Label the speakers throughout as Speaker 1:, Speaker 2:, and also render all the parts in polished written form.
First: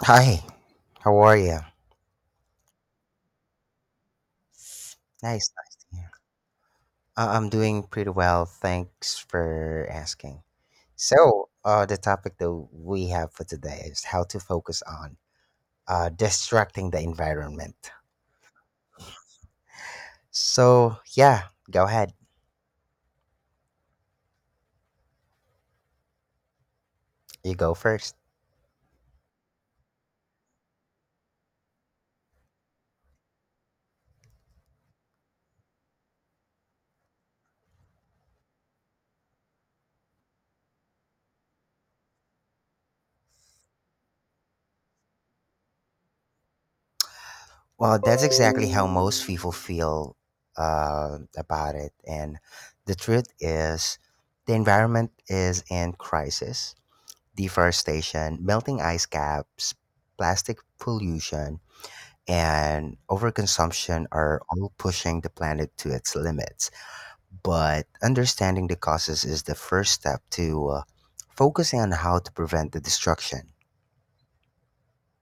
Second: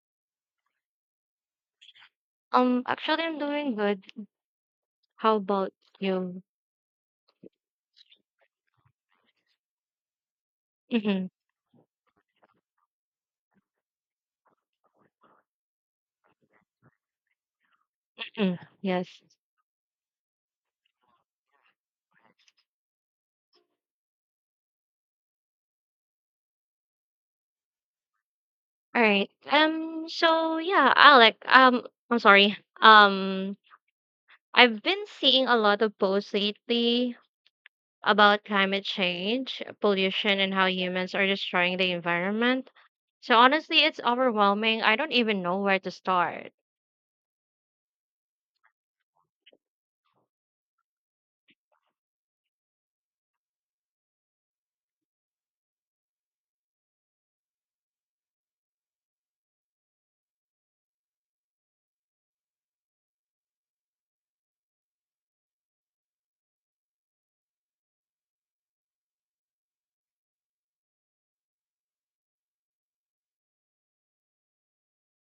Speaker 1: Hi, how are you?
Speaker 2: I'm doing good. How
Speaker 1: Nice,
Speaker 2: about
Speaker 1: nice to hear.
Speaker 2: you?
Speaker 1: I'm doing pretty well. Thanks for asking.
Speaker 2: Mm-hmm.
Speaker 1: So the topic that we have for today is how to focus on distracting the environment.
Speaker 2: Mm, yes.
Speaker 1: So, yeah, go ahead. You go first.
Speaker 2: All right. Alec, I'm sorry. I've been seeing a lot of posts lately about climate change, pollution, and how humans are destroying the environment. So honestly, it's overwhelming. I don't even know where to start.
Speaker 1: Well, that's exactly how most people feel about it. And the truth is, the environment is in crisis: deforestation, melting ice caps, plastic pollution, and overconsumption are all pushing the planet to its limits. But understanding the causes is the first step to focusing on how to prevent the destruction.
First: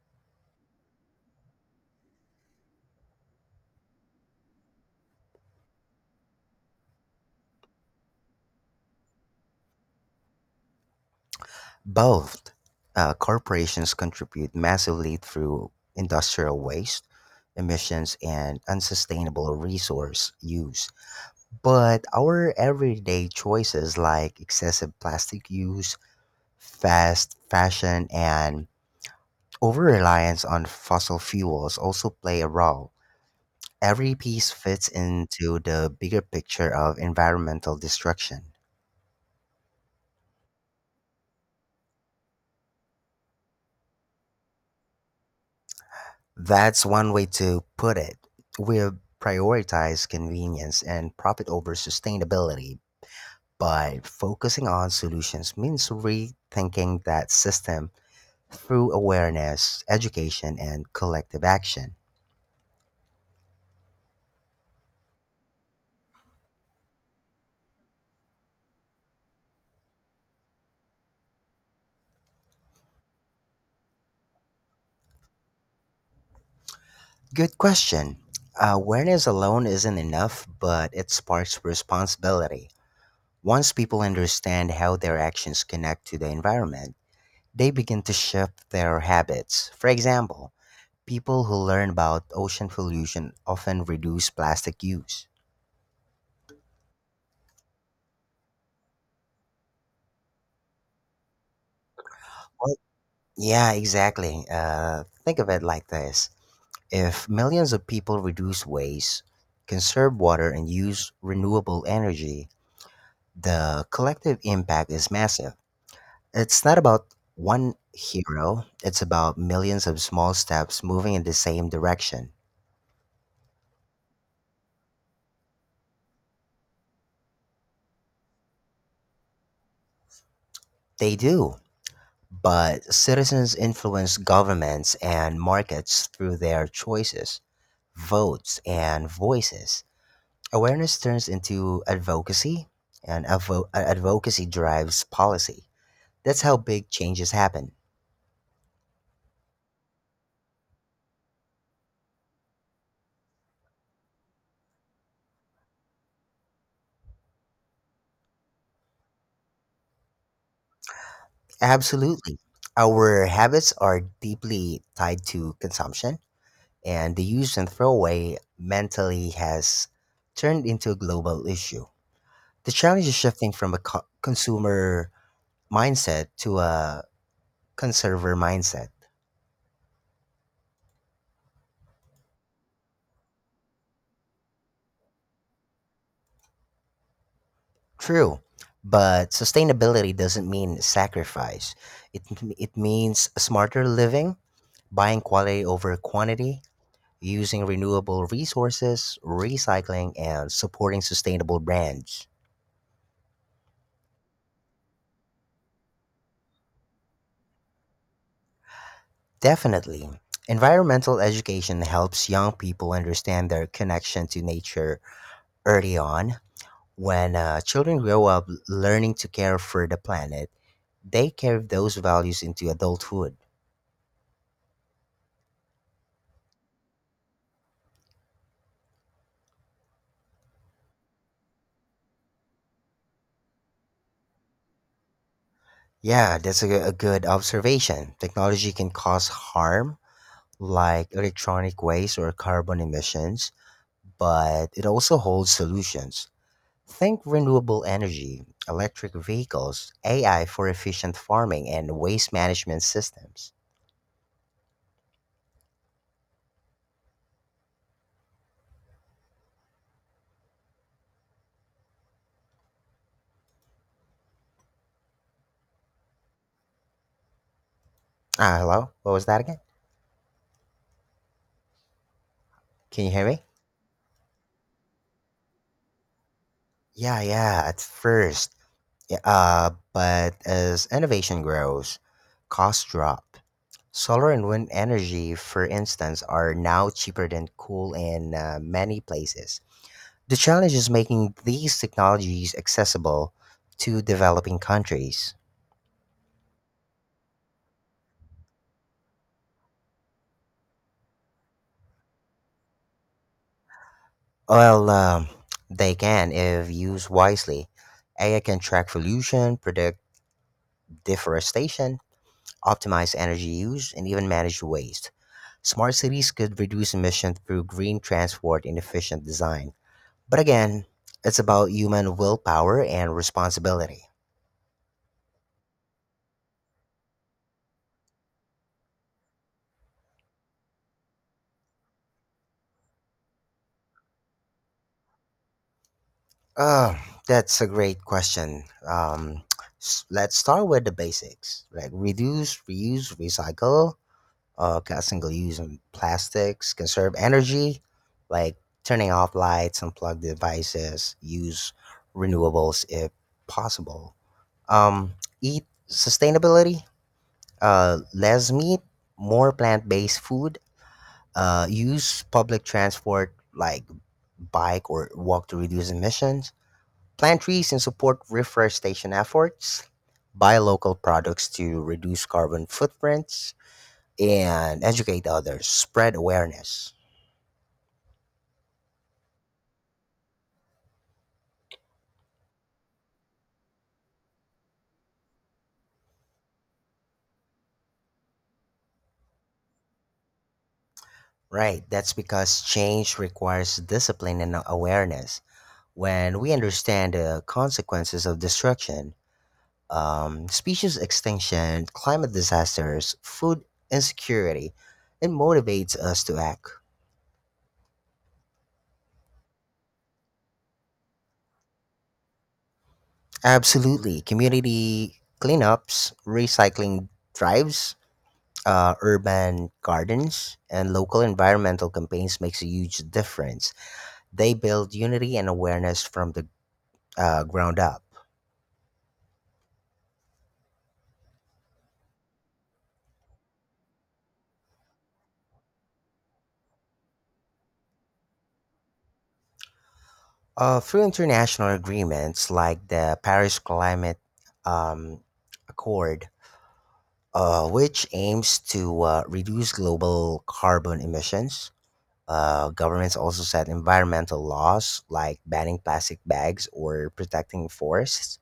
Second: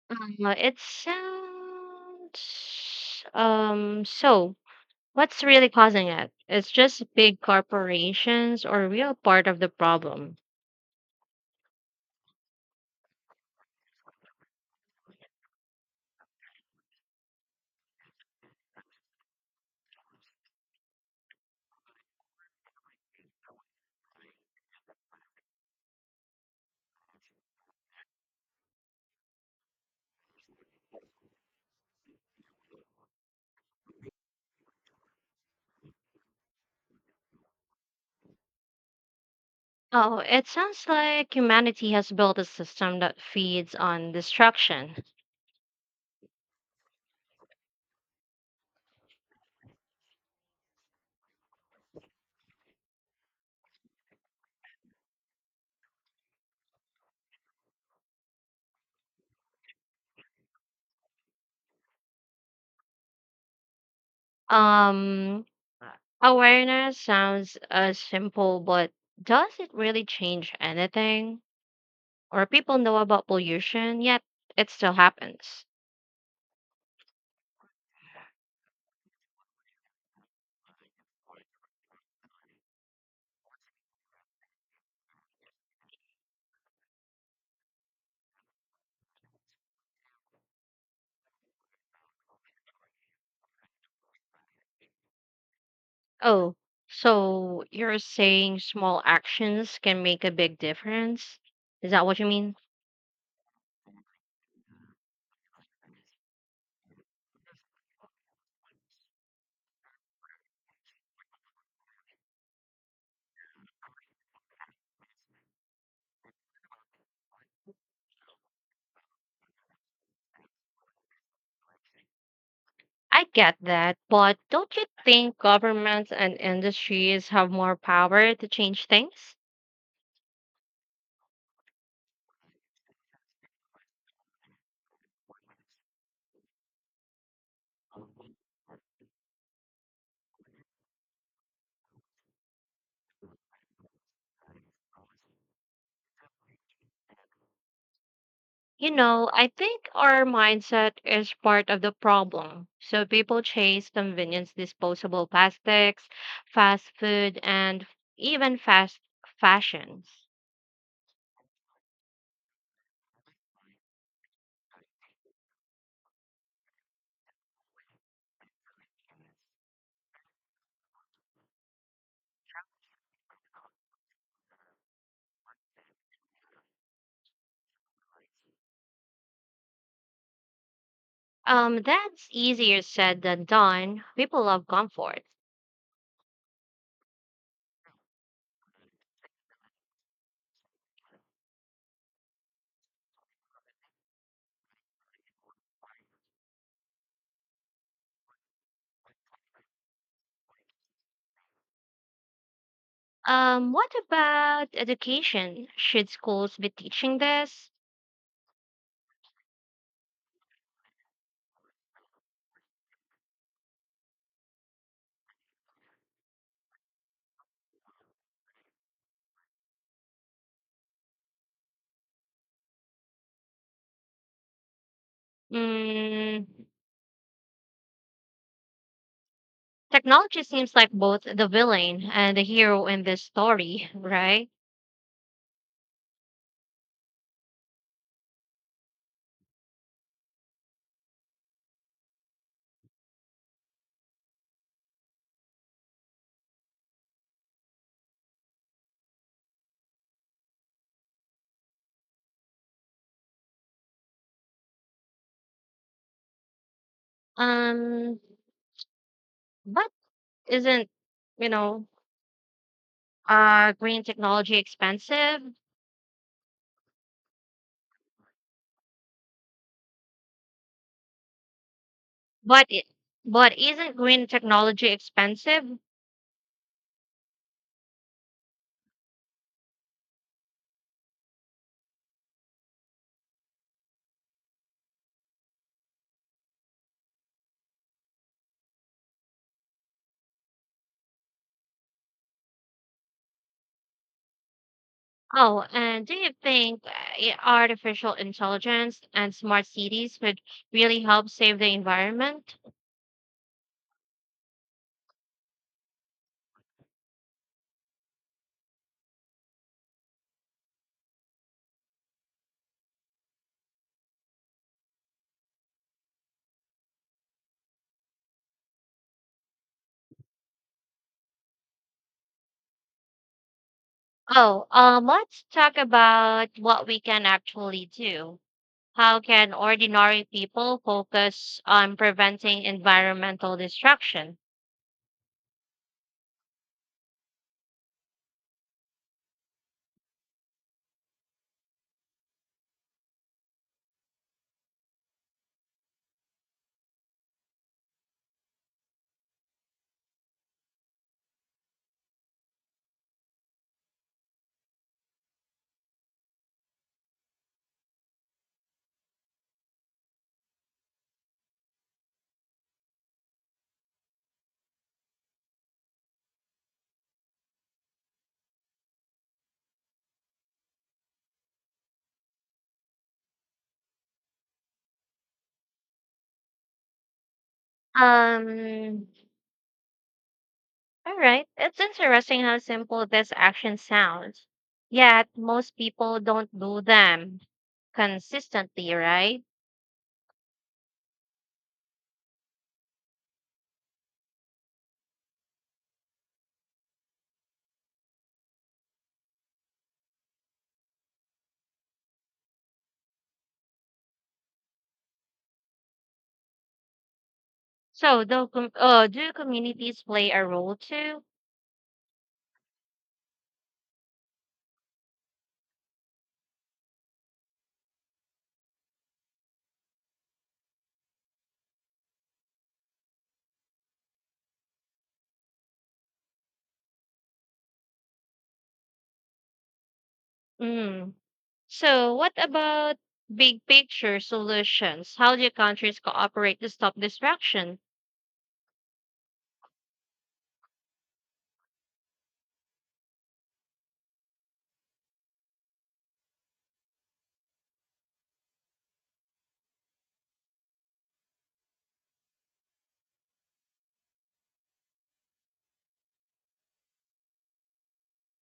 Speaker 2: It sounds so What's really causing it? It's just big corporations or real part of the problem.
Speaker 1: Both corporations contribute massively through industrial waste, emissions, and unsustainable resource use. But our everyday choices like excessive plastic use, fast fashion and over reliance on fossil fuels also play a role. Every piece fits into the bigger picture of environmental destruction.
Speaker 2: Oh, it sounds like humanity has built a system that feeds on destruction.
Speaker 1: That's one way to put it. We prioritize convenience and profit over sustainability, but focusing on solutions means rethinking that system through awareness, education, and collective action.
Speaker 2: Um, Awareness sounds simple, but does it really change anything? Or people know about pollution, yet it still happens.
Speaker 1: Good question. Awareness alone isn't enough, but it sparks responsibility. Once people understand how their actions connect to the environment, they begin to shift their habits. For example, people who learn about ocean pollution often reduce plastic use.
Speaker 2: Oh, so you're saying small actions can make a big difference? Is that what you mean?
Speaker 1: Well, yeah, exactly. Think of it like this: if millions of people reduce waste, conserve water, and use renewable energy, the collective impact is massive. It's not about one hero, it's about millions of small steps moving in the same direction.
Speaker 2: I get that, but don't you think governments and industries have more power to change things?
Speaker 1: They do, but citizens influence governments and markets through their choices, votes, and voices. Awareness turns into advocacy, and advocacy drives policy. That's how big changes happen.
Speaker 2: You know, I think our mindset is part of the problem. So people chase convenience, disposable plastics, fast food, and even fast fashions.
Speaker 1: Absolutely. Our habits are deeply tied to consumption and the use and throwaway mentally has turned into a global issue. The challenge is shifting from a consumer mindset to a conserver mindset.
Speaker 2: That's easier said than done. People love comfort.
Speaker 1: True, but sustainability doesn't mean sacrifice. It, it means smarter living, buying quality over quantity, using renewable resources, recycling, and supporting sustainable brands.
Speaker 2: What about education? Should schools be teaching this?
Speaker 1: Definitely. Environmental education helps young people understand their connection to nature early on. When children grow up learning to care for the planet, they carry those values into adulthood.
Speaker 2: Mm, technology seems like both the villain and the hero in this story, right?
Speaker 1: Yeah, that's a good observation. Technology can cause harm, like electronic waste or carbon emissions, but it also holds solutions. Think renewable energy, electric vehicles, AI for efficient farming, and waste management systems.
Speaker 2: Um, but isn't, you know, green technology expensive?
Speaker 1: Ah, hello? What was that again?
Speaker 2: But it,
Speaker 1: Can you hear me?
Speaker 2: but isn't green technology expensive?
Speaker 1: Yeah, yeah, at first. Yeah, but as innovation grows, costs drop. Solar and wind energy, for instance, are now cheaper than coal in many places. The challenge is making these technologies accessible to developing countries.
Speaker 2: Oh, and do you think i- artificial intelligence and smart cities would really help save the environment?
Speaker 1: Well, they can if used wisely. AI can track pollution, predict deforestation, optimize energy use, and even manage waste. Smart cities could reduce emissions through green transport and efficient design. But again, it's about human willpower and responsibility.
Speaker 2: Oh, let's talk about what we can actually do. How can ordinary people focus on preventing environmental destruction?
Speaker 1: Uh, that's a great question. Let's start with the basics like reduce, reuse, recycle, single-use and plastics, conserve energy, like turning off lights, unplug devices, use renewables if possible. Um, Eat sustainability, less meat, more plant-based food. Use public transport like bike or walk to reduce emissions. Plant trees and support reforestation efforts. Buy local products to reduce carbon footprints and educate others, spread awareness.
Speaker 2: Um, all right. It's interesting how simple this action sounds. Yet, most people don't do them consistently, right?
Speaker 1: Right, that's because change requires discipline and awareness. When we understand the consequences of destruction, species extinction, climate disasters, food insecurity, it motivates us to act.
Speaker 2: So, do communities play a role too?
Speaker 1: Absolutely. Community cleanups, recycling drives, urban gardens, and local environmental campaigns makes a huge difference. They build unity and awareness from the ground up.
Speaker 2: Mm. So, what about big picture solutions? How do countries cooperate to stop destruction?
Speaker 1: Through international agreements like the Paris Climate um, Accord, which aims to reduce global carbon emissions, governments also set environmental laws like banning plastic bags or protecting forests.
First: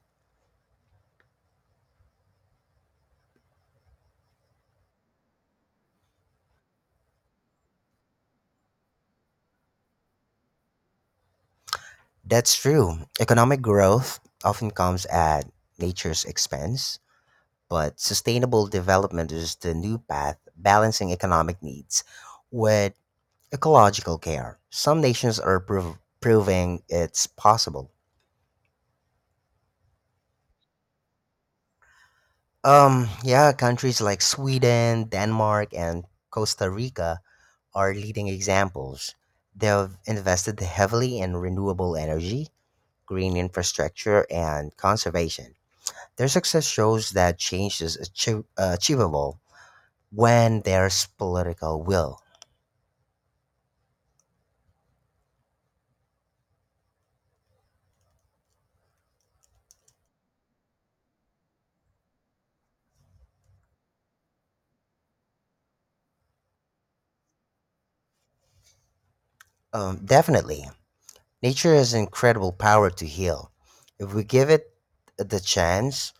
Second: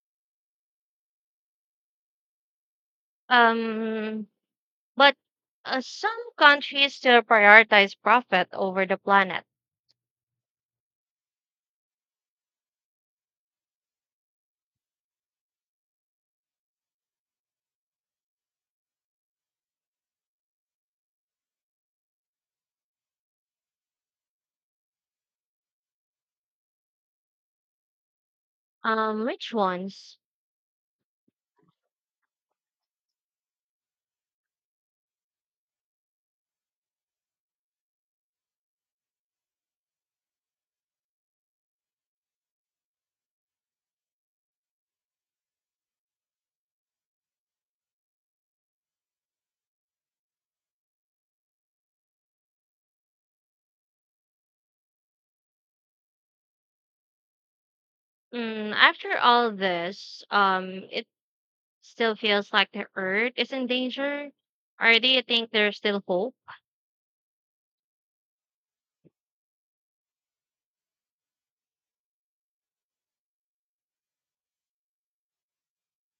Speaker 2: Um, But some countries still prioritize profit over the planet.
Speaker 1: That's true. Economic growth often comes at nature's expense, but sustainable development is the new path, balancing economic needs with ecological care. Some nations are proving it's possible.
Speaker 2: Which ones?
Speaker 1: Yeah, countries like Sweden, Denmark, and Costa Rica are leading examples. They've invested heavily in renewable energy, green infrastructure, and conservation. Their success shows that change is achievable when there's political will.
Speaker 2: Mm, after all this, it still feels like the Earth is in danger. Or do you think there's still hope?
Speaker 1: Definitely, nature has incredible power to heal. If we give it the chance,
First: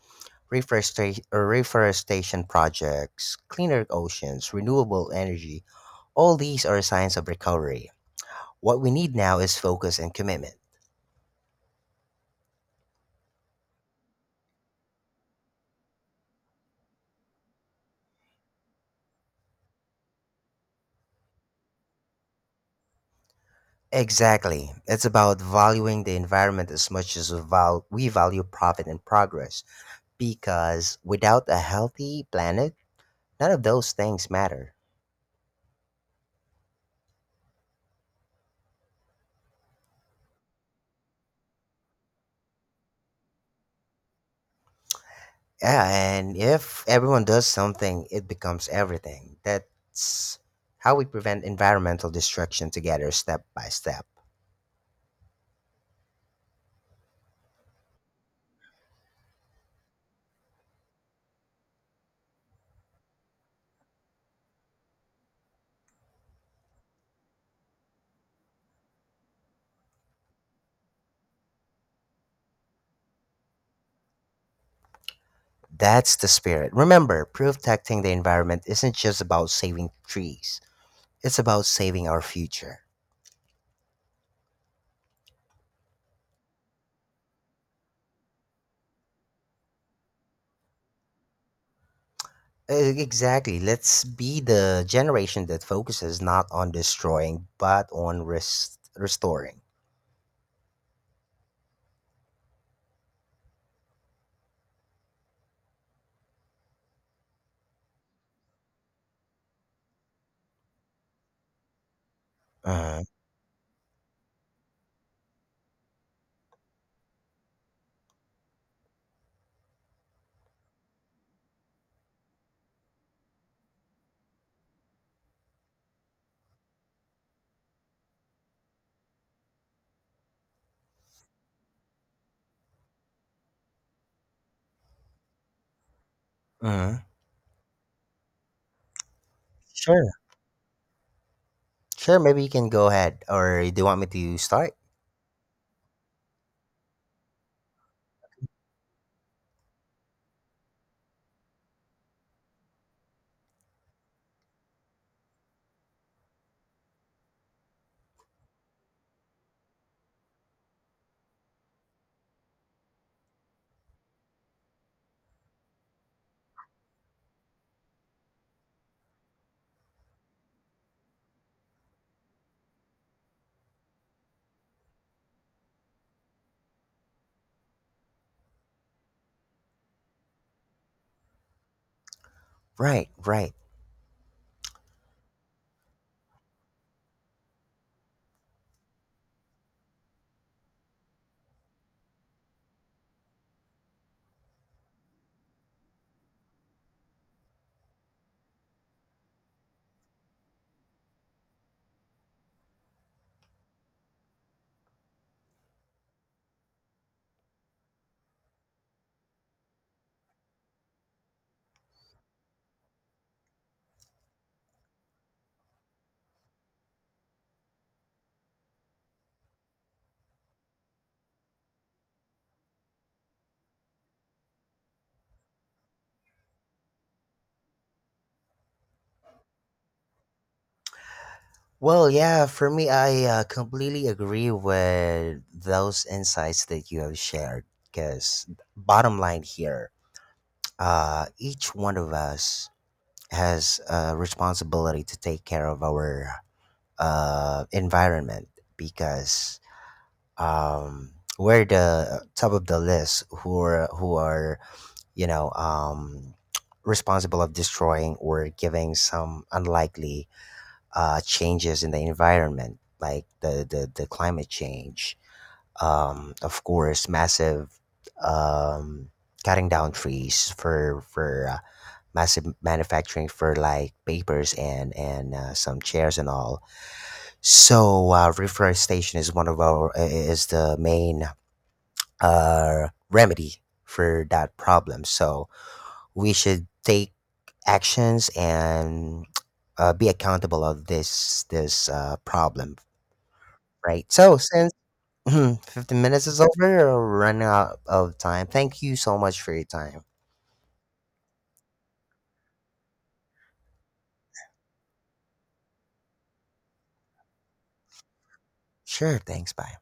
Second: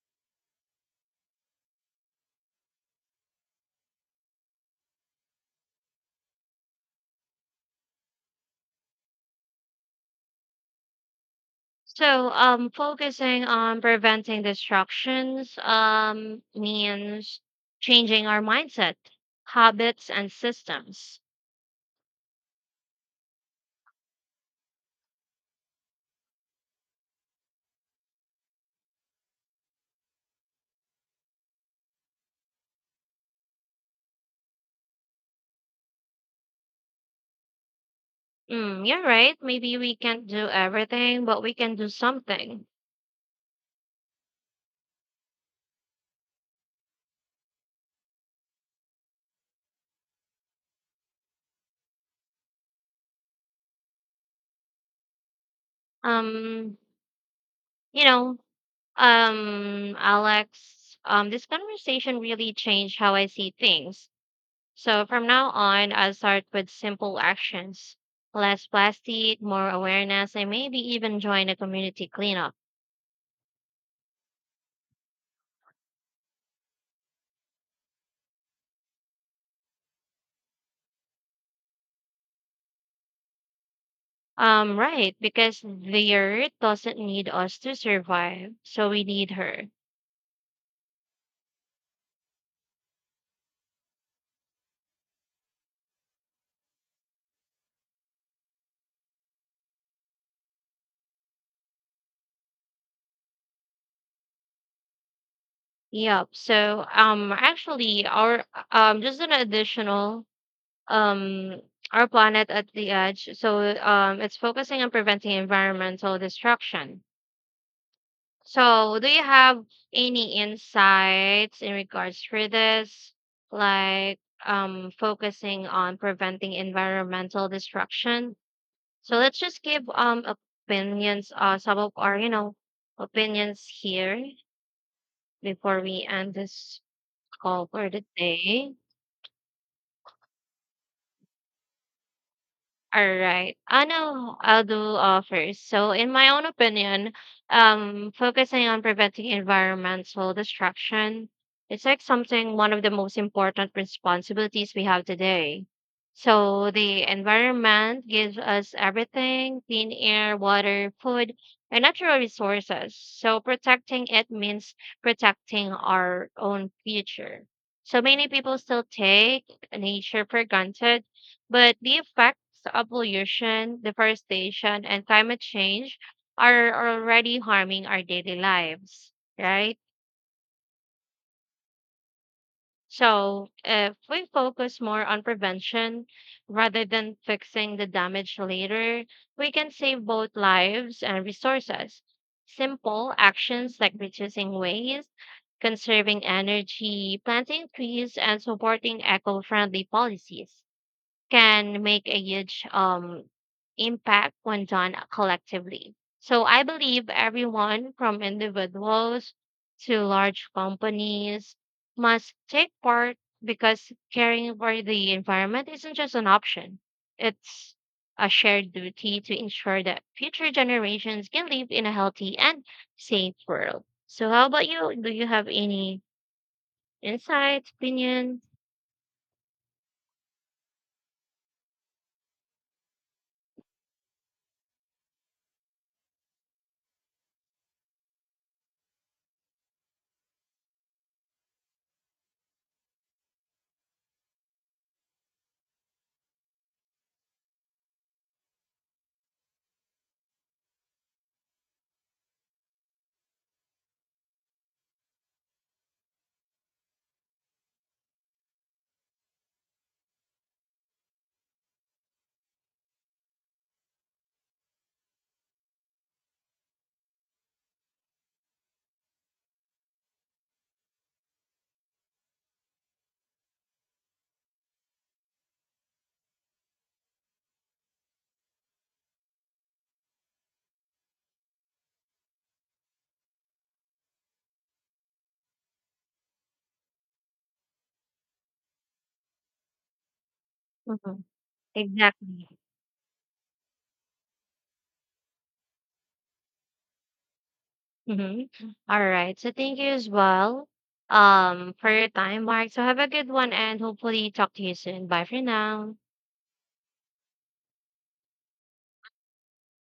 Speaker 1: reforestation projects, cleaner oceans, renewable energy, all these are signs of recovery. What we need now is focus and commitment.
Speaker 2: Focusing on preventing destructions, means changing our mindset, habits, and systems.
Speaker 1: Exactly. It's about valuing the environment as much as we value profit and progress, because without a healthy planet, none of those things matter.
Speaker 2: Mm, you're right. Maybe we can't do everything, but we can do something.
Speaker 1: Yeah, and if everyone does something, it becomes everything. That's how we prevent environmental destruction together, step by step.
Speaker 2: Um, you know, Alex, this conversation really changed how I see things. So from now on, I'll start with simple actions. Less plastic, more awareness, and maybe even join a community cleanup.
Speaker 1: That's the spirit. Remember, protecting the environment isn't just about saving trees, it's about saving our future.
Speaker 2: Right, because the earth doesn't need us to survive, so we need her.
Speaker 1: Exactly. Let's be the generation that focuses not on destroying, but on restoring.
Speaker 2: Yep. So actually our just an additional um our planet at the
Speaker 1: Uh huh.
Speaker 2: edge. It's focusing on preventing environmental destruction. So, do you have any insights in regards for this, like focusing on preventing environmental destruction? So let's just give opinions, some of our you know opinions here before we end
Speaker 1: Uh
Speaker 2: this
Speaker 1: huh.
Speaker 2: call for the day.
Speaker 1: Sure. Sure. Maybe you can go ahead,
Speaker 2: Alright.
Speaker 1: or do
Speaker 2: I
Speaker 1: you want me
Speaker 2: know
Speaker 1: to
Speaker 2: I'll
Speaker 1: start?
Speaker 2: do, uh, first. So in my own opinion, focusing on preventing environmental destruction, it's like something one of the most important responsibilities we have today. So the environment gives us everything, clean air, water, food, and natural resources. So protecting it means protecting our own future. So many people still take nature for granted, but the effects of pollution, deforestation, and climate change are already harming our daily lives, right?
Speaker 1: Right,
Speaker 2: So,
Speaker 1: right.
Speaker 2: if we focus more on prevention rather than fixing the damage later, we can save both lives and resources. Simple actions like reducing waste, conserving energy, planting trees, and supporting eco friendly policies can make a huge impact when done collectively. So I believe everyone from individuals to large companies must take part because caring for the environment isn't just an option. It's a shared duty to ensure that future generations can live in a healthy and safe world. So how about you? Do you have any insights, opinion?
Speaker 1: Well, yeah, for me, I completely agree with those insights that you have shared. Because, bottom line here, each one of us has a responsibility to take care of our environment because um, we're the top of the list who are you know, responsible of destroying or giving some unlikely changes in the environment, like the climate change. Of course, massive um, cutting down trees for massive manufacturing for like papers and some chairs and all. So reforestation is one of our I- is the main remedy for that problem. So we should take actions and be accountable of
Speaker 2: Mhm.
Speaker 1: this
Speaker 2: Exactly.
Speaker 1: problem. Right. So since 15 minutes is over, we're running out of time.
Speaker 2: Mm-hmm.
Speaker 1: Thank you
Speaker 2: All
Speaker 1: so
Speaker 2: right.
Speaker 1: much
Speaker 2: So
Speaker 1: for your
Speaker 2: thank you
Speaker 1: time.
Speaker 2: as well for your time, Mark. So have a good one and hopefully talk to you soon. Bye for now.
Speaker 1: Sure. Thanks. Bye.